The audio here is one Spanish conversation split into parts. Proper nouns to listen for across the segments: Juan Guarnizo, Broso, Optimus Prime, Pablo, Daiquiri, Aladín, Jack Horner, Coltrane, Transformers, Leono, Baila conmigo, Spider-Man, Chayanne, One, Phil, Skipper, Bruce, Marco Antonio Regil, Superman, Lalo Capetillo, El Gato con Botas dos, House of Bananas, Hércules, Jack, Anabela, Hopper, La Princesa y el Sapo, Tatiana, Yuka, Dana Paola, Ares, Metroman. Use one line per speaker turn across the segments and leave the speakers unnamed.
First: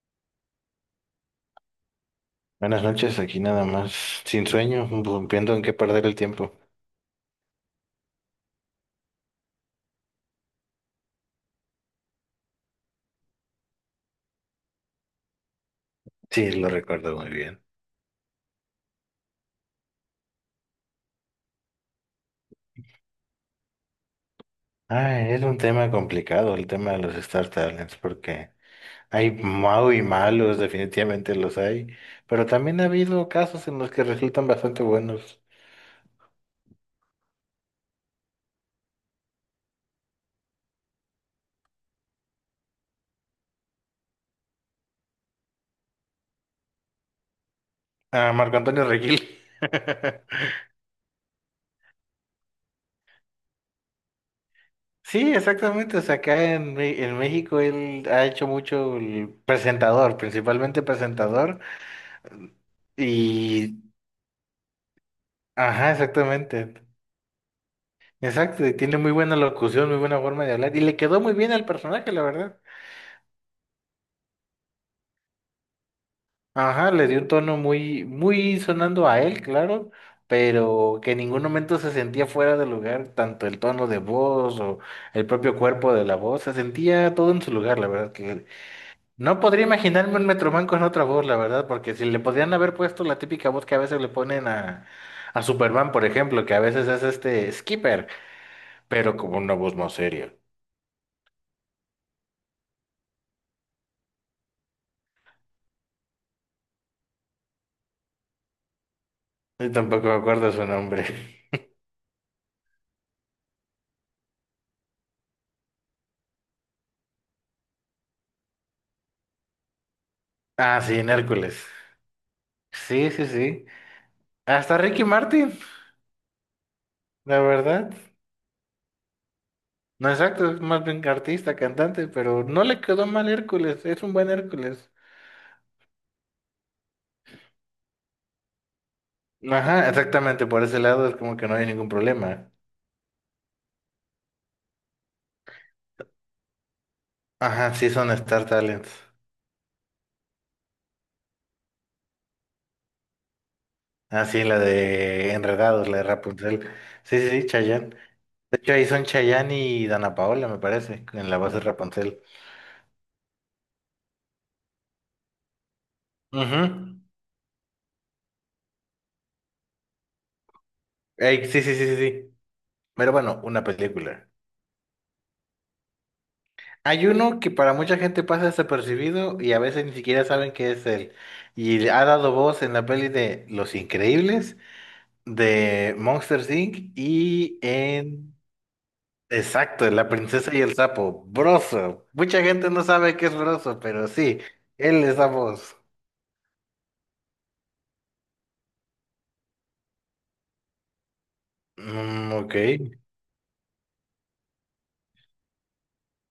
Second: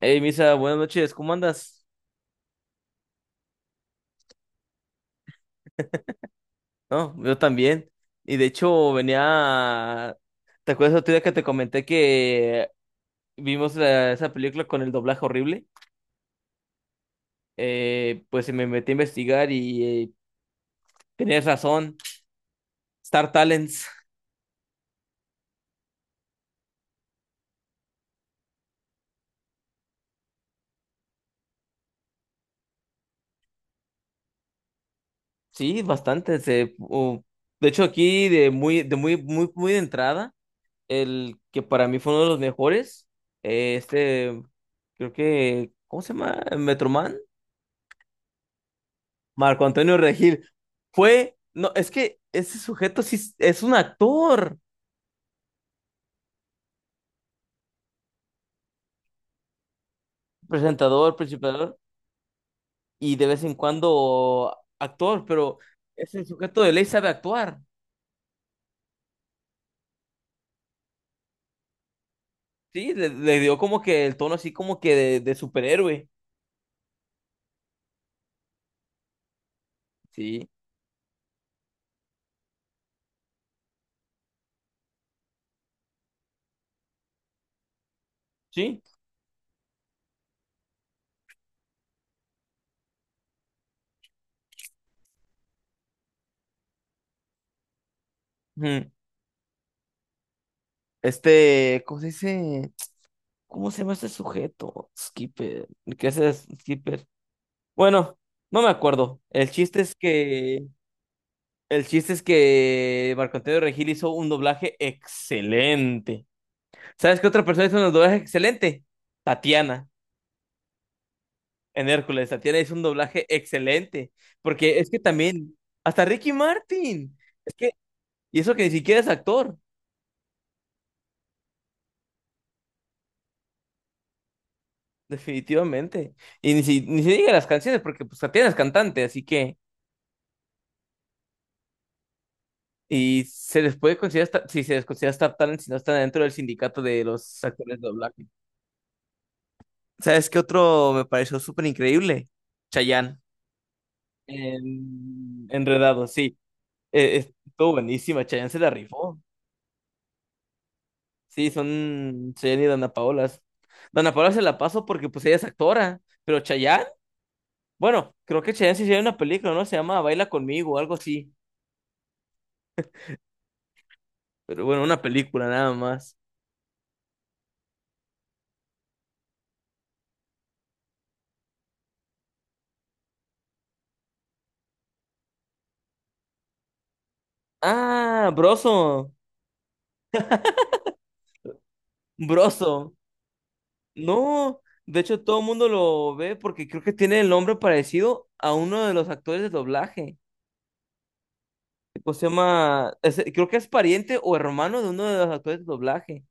Hey, Misa, buenas noches, ¿cómo andas?
Buenas noches, aquí nada más, sin sueño, rompiendo en qué perder el tiempo.
No, yo también. Y de hecho, venía. ¿Te acuerdas otro día que te comenté que vimos esa película con el doblaje horrible?
Sí, lo recuerdo muy bien.
Pues me metí a investigar y tenías razón. Star Talents.
Ah, es un tema complicado el tema de los Star Talents, porque hay mau y malos, definitivamente los hay, pero también ha habido casos en los que resultan bastante buenos.
Sí, bastante. De hecho, aquí de muy, muy de entrada, el que para mí fue uno de los mejores, eh, este, creo que, ¿cómo se llama? Metroman.
Ah, Marco Antonio Regil.
Marco Antonio Regil fue, no, es que ese sujeto sí es un actor,
Sí, exactamente, o sea, acá en México él ha hecho mucho el presentador, principalmente
presentador,
presentador,
principador y de vez en
y...
cuando actor, pero
Ajá,
ese sujeto de
exactamente.
ley sabe actuar,
Exacto, y tiene muy buena locución, muy buena forma de hablar, y le quedó muy bien al personaje, la verdad.
sí, le dio como que el tono así como que de superhéroe,
Ajá, le dio un tono muy, muy sonando a él, claro,
sí,
pero que en ningún momento se sentía fuera de lugar, tanto el tono de voz o el propio cuerpo de la voz, se sentía todo en su lugar, la verdad, que
sí.
no podría imaginarme un Metroman con otra voz, la verdad, porque si le podrían haber puesto la típica voz que a veces le ponen a Superman, por ejemplo, que a veces es este Skipper,
Ujú.
pero como una voz más seria.
Este, ¿cómo se dice? ¿Cómo se llama este sujeto? Skipper, ¿qué es ese Skipper? Bueno, no me acuerdo.
Y tampoco me acuerdo su nombre.
El chiste es que Marco Antonio Regil hizo un doblaje excelente. ¿Sabes qué otra persona hizo un doblaje excelente? Tatiana,
Ah, sí, en Hércules.
en Hércules. Tatiana hizo un
Sí,
doblaje
sí, sí.
excelente.
Hasta
Porque es que
Ricky Martin,
también, hasta Ricky Martin.
la
Es que,
verdad.
y eso que ni siquiera es actor,
No exacto, es más bien artista, cantante, pero no le quedó mal Hércules, es un buen Hércules.
definitivamente. Y ni se diga las canciones, porque pues Tatiana es cantante, así que.
Ajá, exactamente, por ese lado es como que no hay ningún problema.
Y se les puede considerar, si se les considera Star Talent, si no están dentro del sindicato de los
Ajá,
actores de
sí son
doblaje.
Star Talents.
¿Sabes qué otro me pareció súper increíble? Chayanne.
Ah, sí, la de Enredados, la de
Enredado, sí.
Rapunzel. Sí, sí, sí,
Estuvo
Chayanne.
buenísima, Chayanne se
De
la
hecho, ahí son
rifó.
Chayanne y Dana Paola, me parece, en la
Sí,
voz de Rapunzel.
son Chayanne y Dana Paola. Dana Paola se la paso porque pues ella es actora, pero
Ujú.
Chayanne, bueno, creo que Chayanne sí tiene una película, ¿no? Se llama Baila conmigo, algo así.
Ey, sí, sí, sí, sí, sí. Pero bueno, una película.
Pero bueno, una película nada más.
Hay uno que para mucha gente pasa desapercibido y a veces ni siquiera saben que es él. Y ha dado voz en la peli de Los Increíbles, de Monsters Inc. y en...
Ah,
Exacto, en La Princesa y el Sapo, Broso. Mucha gente no
Broso.
sabe qué es Broso, pero sí,
No, de
él es
hecho
la
todo el mundo
voz.
lo ve porque creo que tiene el nombre parecido a uno de los actores de doblaje. ¿Cómo se
Mm, ok,
llama? Creo que es pariente o hermano de uno de los actores de doblaje.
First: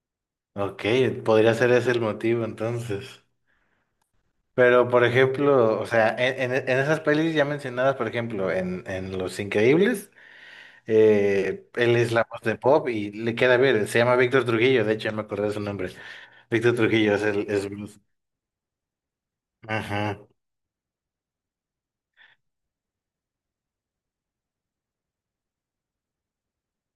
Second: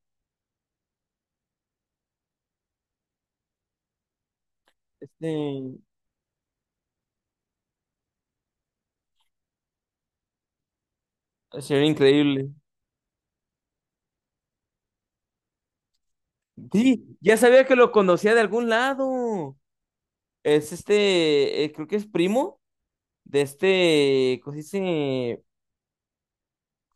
ok, podría ser ese el motivo entonces. Pero, por
Este,
ejemplo, o sea, en, en esas pelis ya mencionadas, por ejemplo, en Los Increíbles.
sería
Él es la voz
increíble.
de Bob y le queda bien. Se llama Víctor Trujillo, de hecho, ya me acordé de su nombre. Víctor Trujillo
Sí,
es
ya
el
sabía
es
que lo
Bruce.
conocía de algún lado.
Ajá.
Es este, creo que es primo de este, ¿cómo se dice?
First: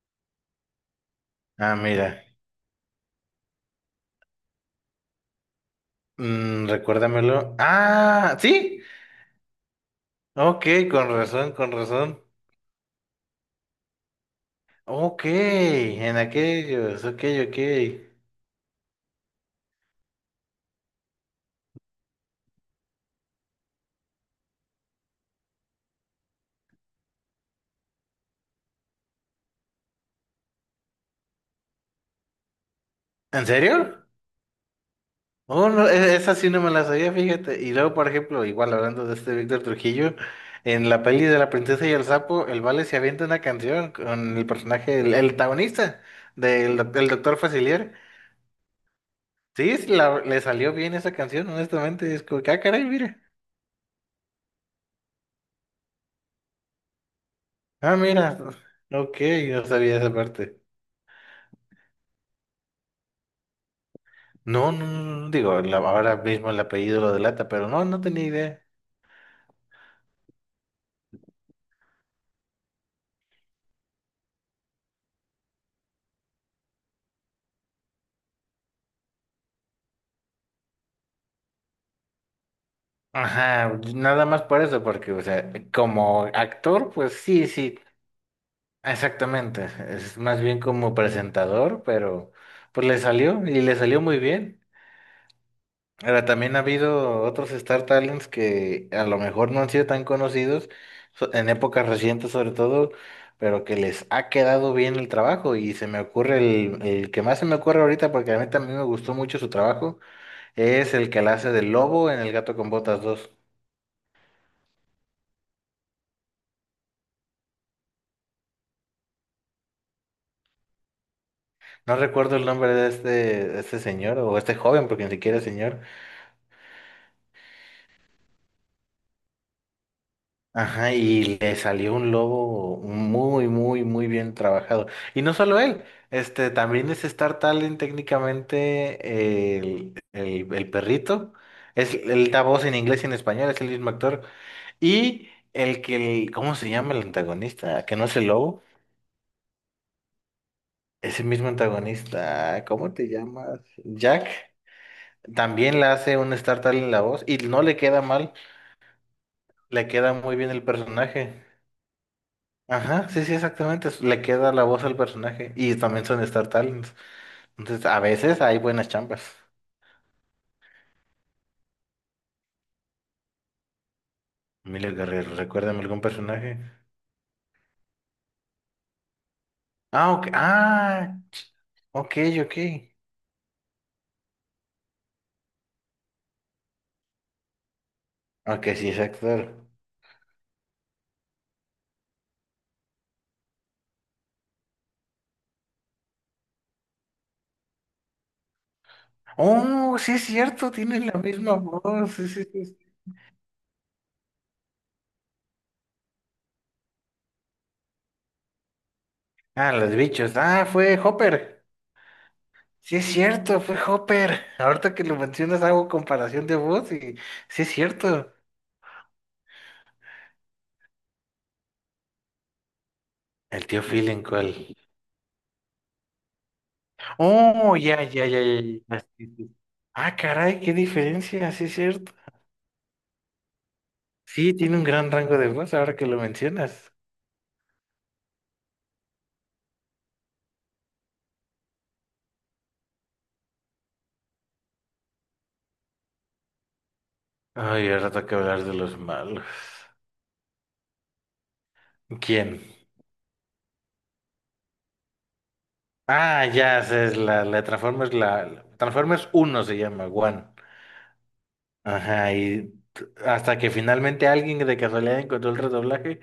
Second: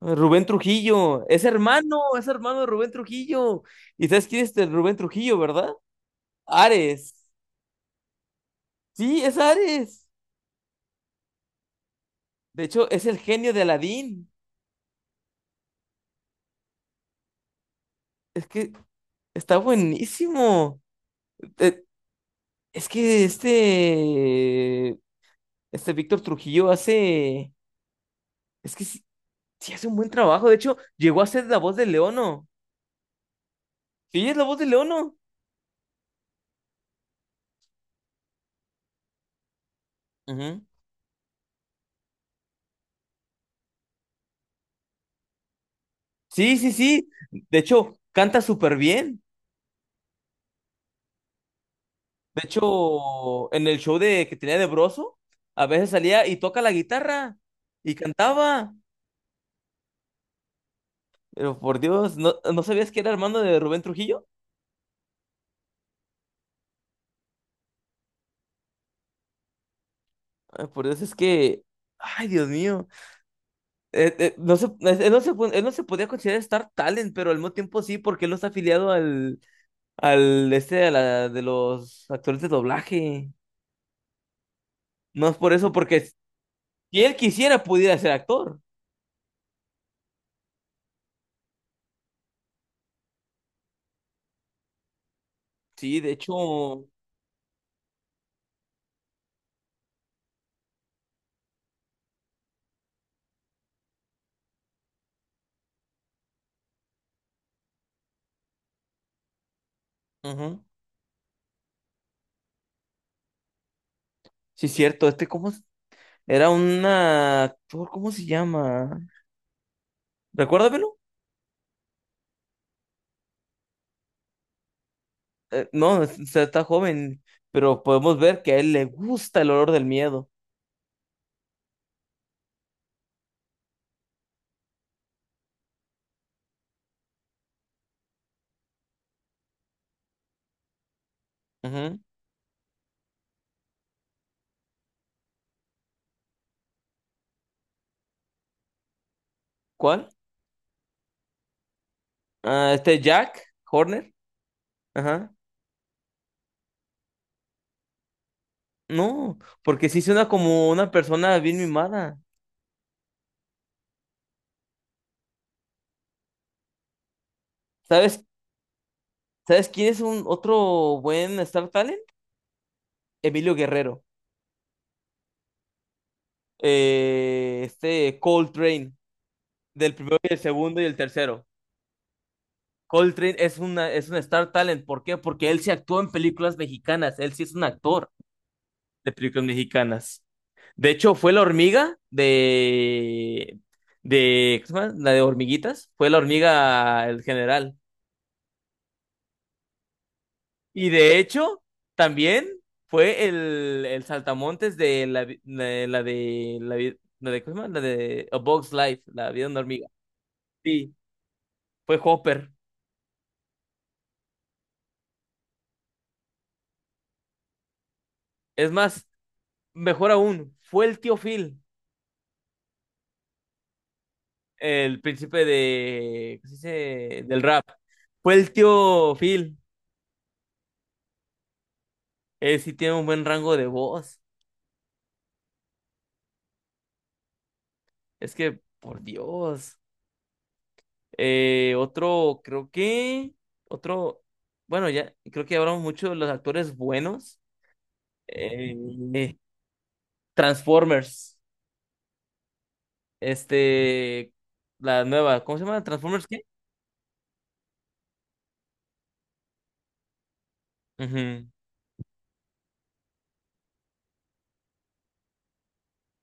Rubén Trujillo.
Ah, mira.
Es hermano de Rubén Trujillo. ¿Y sabes quién es este Rubén Trujillo, verdad?
Mm,
Ares.
recuérdamelo. Ah, sí.
Sí, es Ares.
Ok, con razón, con razón.
De hecho, es el genio de Aladín.
Ok, en aquellos. Ok, ok.
Es que está buenísimo. Eh, Es que este Víctor Trujillo hace, es que sí, sí hace un buen trabajo. De hecho, llegó a ser la voz de Leono.
¿En serio?
Sí, es la voz de Leono.
Oh, no, esa sí no me la sabía, fíjate. Y luego, por ejemplo, igual hablando de este Víctor Trujillo,
Ujú.
en la peli de La Princesa y el Sapo, el Vale se avienta una canción con el personaje, el protagonista
Sí, sí,
el
sí.
doctor
De
Facilier.
hecho, canta súper bien.
Sí, le salió bien esa canción, honestamente. Es
De
como que, ah, caray, mira.
hecho, en el show de que tenía de Broso, a veces salía y toca la guitarra y
Ah, mira.
cantaba.
Ok, no sabía esa parte.
Pero por Dios, ¿no sabías que era hermano de Rubén Trujillo?
No, no, no, no, digo, ahora mismo el apellido lo delata, pero no, no tenía idea.
Ay, Por Dios, es que, ay, Dios mío. No se, no se, él no se podía considerar Star Talent, pero al mismo tiempo sí, porque él no está afiliado al de los actores de doblaje.
Ajá, nada más por eso, porque, o
No es
sea,
por eso, porque
como actor,
si
pues
él
sí,
quisiera,
sí.
pudiera ser actor.
Exactamente, es más bien como presentador, pero pues le salió y le salió muy bien.
Sí, de
Ahora
hecho,
también ha
ujú.
habido otros Star Talents que a lo mejor no han sido tan conocidos en épocas recientes sobre todo, pero que les ha quedado bien el trabajo y se me ocurre el que más se me ocurre ahorita porque a mí también me gustó mucho su trabajo, es el que la hace del lobo en El Gato con Botas dos.
Sí, cierto, este, ¿cómo? ¿Es? Era un actor, ¿cómo se llama? Recuérdamelo.
No recuerdo el nombre de este señor o este joven porque ni siquiera es señor.
No, es- O sea, está joven, pero podemos ver que a él le gusta el olor del miedo.
Ajá, y le salió un lobo muy, muy, muy bien trabajado. Y no solo él, este también es Star Talent técnicamente el perrito. Es,
Ujú.
él da voz en inglés y en español, es el mismo actor. Y ¿cómo se llama el antagonista? Que no es el lobo,
¿Cuál?
ese mismo antagonista,
Ah,
¿cómo
este
te
Jack
llamas?
Horner.
Jack.
Ajá.
También le hace un Star Talent la voz y no le queda mal,
No, porque
le
sí
queda
suena
muy bien el
como una persona
personaje.
bien mimada.
Ajá, sí, sí, exactamente. Le queda la voz al personaje. Y también son Star Talents. Entonces, a
¿Sabes?
veces hay buenas chambas.
¿Sabes quién es un otro buen Star Talent? Emilio Guerrero.
Emilia Guerrero, recuérdame algún personaje.
Este Coltrane, del
Ah,
primero
ok.
y el segundo y el
Ah,
tercero.
ok, ok.
Coltrane es un Star Talent. ¿Por qué? Porque él se actuó en películas mexicanas. Él sí es un actor
Ok, sí, es
de películas
actor.
mexicanas. De hecho, fue la hormiga ¿cómo se llama? La de hormiguitas. Fue la hormiga, el general.
Oh, sí es cierto,
Y
tiene la
de
misma
hecho,
voz. Sí, sí,
también
sí.
fue el saltamontes de la, vi- la de la, vi- la de, ¿cómo se llama? La de A Bug's Life, la vida de una
Ah,
hormiga.
los bichos. Ah,
Sí,
fue Hopper.
fue Hopper.
Sí es cierto, fue Hopper. Ahorita que lo mencionas hago comparación de voz y sí es cierto.
Es más, mejor aún, fue el tío Phil,
¿El tío Phil en cuál?
el príncipe de, ¿cómo se dice? Del rap.
Oh, ya, ya,
Fue
ya,
el
ya. Ya, ah,
tío
sí, sí.
Phil.
Ah, caray, qué diferencia, sí es cierto.
Él sí tiene un buen rango de voz.
Sí, tiene un gran rango de voz ahora que lo mencionas.
Es que, por Dios. Otro, creo que, otro, bueno, ya, creo que hablamos mucho de los actores buenos.
Ay, ahora toca hablar de los
Eh,
malos.
Transformers.
¿Quién?
Este, la nueva, ¿cómo se llama? ¿Transformers qué?
Ah, ya, sé, es la Transformers, Transformers 1 se llama, One.
Ujú.
Ajá, y hasta que finalmente alguien de casualidad encontró el redoblaje.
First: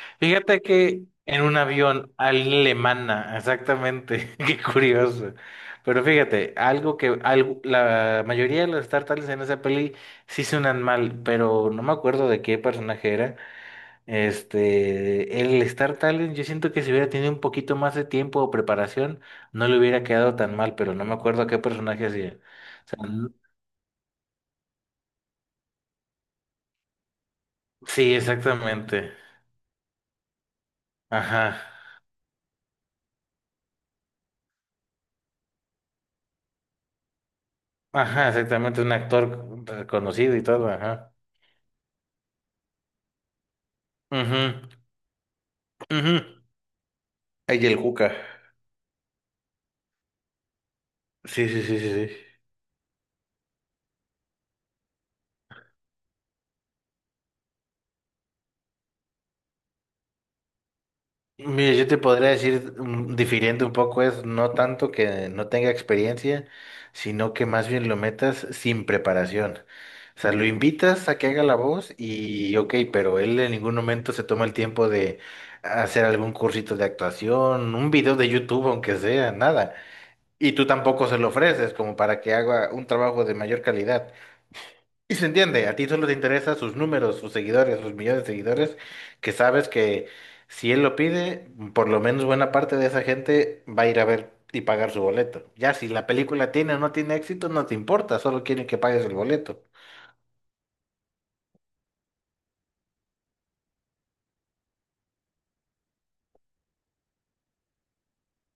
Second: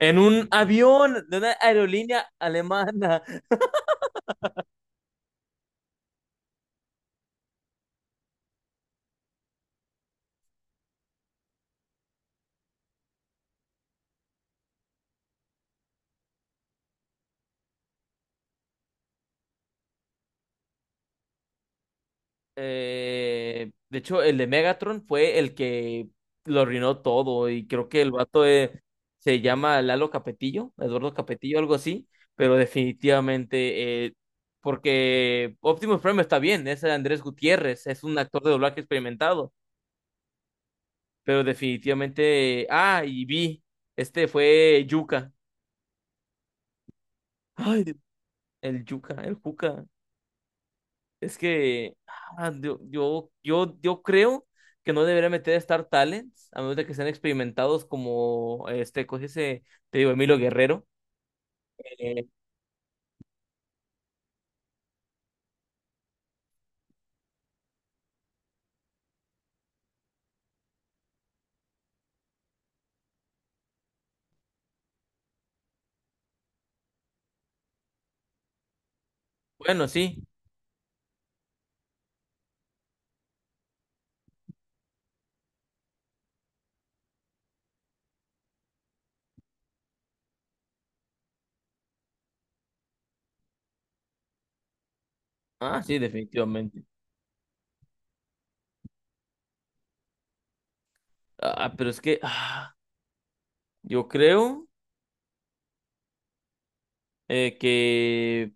En un
Fíjate que
avión de
en
una
un avión
aerolínea alemana.
alemana, exactamente, qué curioso. Pero fíjate, algo que algo, la mayoría de las tartales en esa peli sí suenan mal, pero no me acuerdo de qué personaje era. Este, el Star Talent, yo siento que si hubiera tenido un poquito más de tiempo o preparación, no le hubiera quedado tan mal, pero no me acuerdo a qué personaje hacía. O sea,
De hecho, el de Megatron fue el que lo arruinó todo. Y creo que el
sí,
vato
exactamente.
se llama Lalo Capetillo, Eduardo
Ajá.
Capetillo, algo así. Pero definitivamente, porque Optimus Prime está bien, es Andrés Gutiérrez, es un
Ajá,
actor de doblaje
exactamente, un
experimentado.
actor reconocido y todo, ajá.
Pero definitivamente. Ah, y vi. Este
Ujú,
fue Yuka.
ujú. Ay, el
Ay, Dios,
cuca.
el Yuka, el Juca. Es
Sí, sí, sí, sí,
que
sí.
yo creo que no debería meter Star Talents, a menos de que sean experimentados como este, coge ese, te digo, Emilio Guerrero.
Mira, yo te
Eh,
podría decir, difiriendo un poco, es no tanto que no tenga experiencia, sino que más bien lo metas sin preparación. O sea, lo invitas a que haga la voz y ok, pero él en ningún momento se toma el tiempo de hacer algún cursito de actuación, un video de YouTube, aunque sea, nada.
bueno, sí.
Y tú tampoco se lo ofreces como para que haga un trabajo de mayor calidad. Y se entiende, a ti solo te interesan sus números, sus seguidores, sus millones de seguidores, que sabes que si él lo pide, por lo menos buena parte de esa gente va a ir a ver y pagar su boleto. Ya
Ah,
si
sí,
la película tiene o
definitivamente.
no tiene éxito, no te importa, solo quieren que pagues el boleto.
Ah, pero es que yo creo que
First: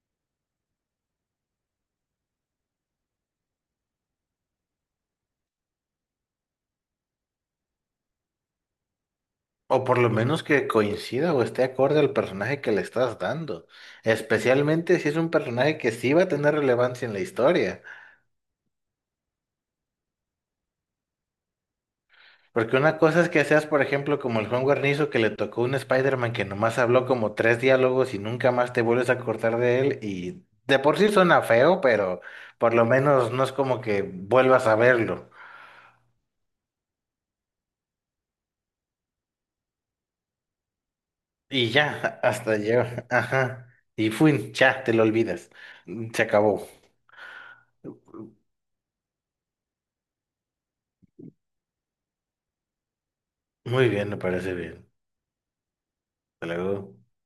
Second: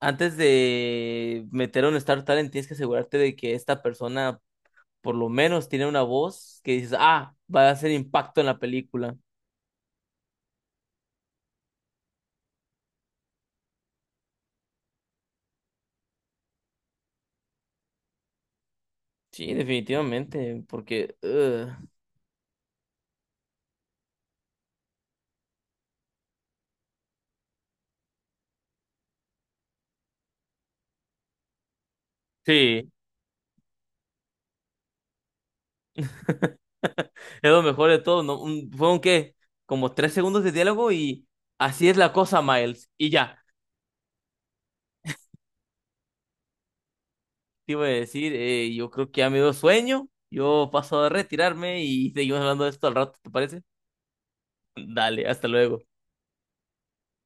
antes de meter a un Star Talent tienes que asegurarte de que esta persona por lo menos tiene una voz que dices, ah, va a hacer impacto en la película.
O por lo menos que coincida o esté acorde al personaje que le estás dando, especialmente si es un personaje que sí va a tener relevancia en la historia.
Sí, definitivamente, porque ugh,
Porque una cosa es que seas, por ejemplo, como el Juan Guarnizo que le tocó un Spider-Man que nomás habló como tres diálogos y nunca más te vuelves a acordar de él. Y de por sí suena feo, pero por lo
sí,
menos no es como que vuelvas a verlo.
es lo mejor de todo, ¿no? Fueron qué, como 3 segundos de diálogo y
Y
así es la
ya,
cosa,
hasta
Miles.
llega.
Y ya,
Ajá. Y fui, ya, te lo olvidas. Se acabó.
te iba a decir, yo creo que ya me dio sueño, yo paso a retirarme y seguimos hablando de esto al rato, ¿te parece?
Muy bien, me parece bien.
Dale, hasta luego.
Hasta luego.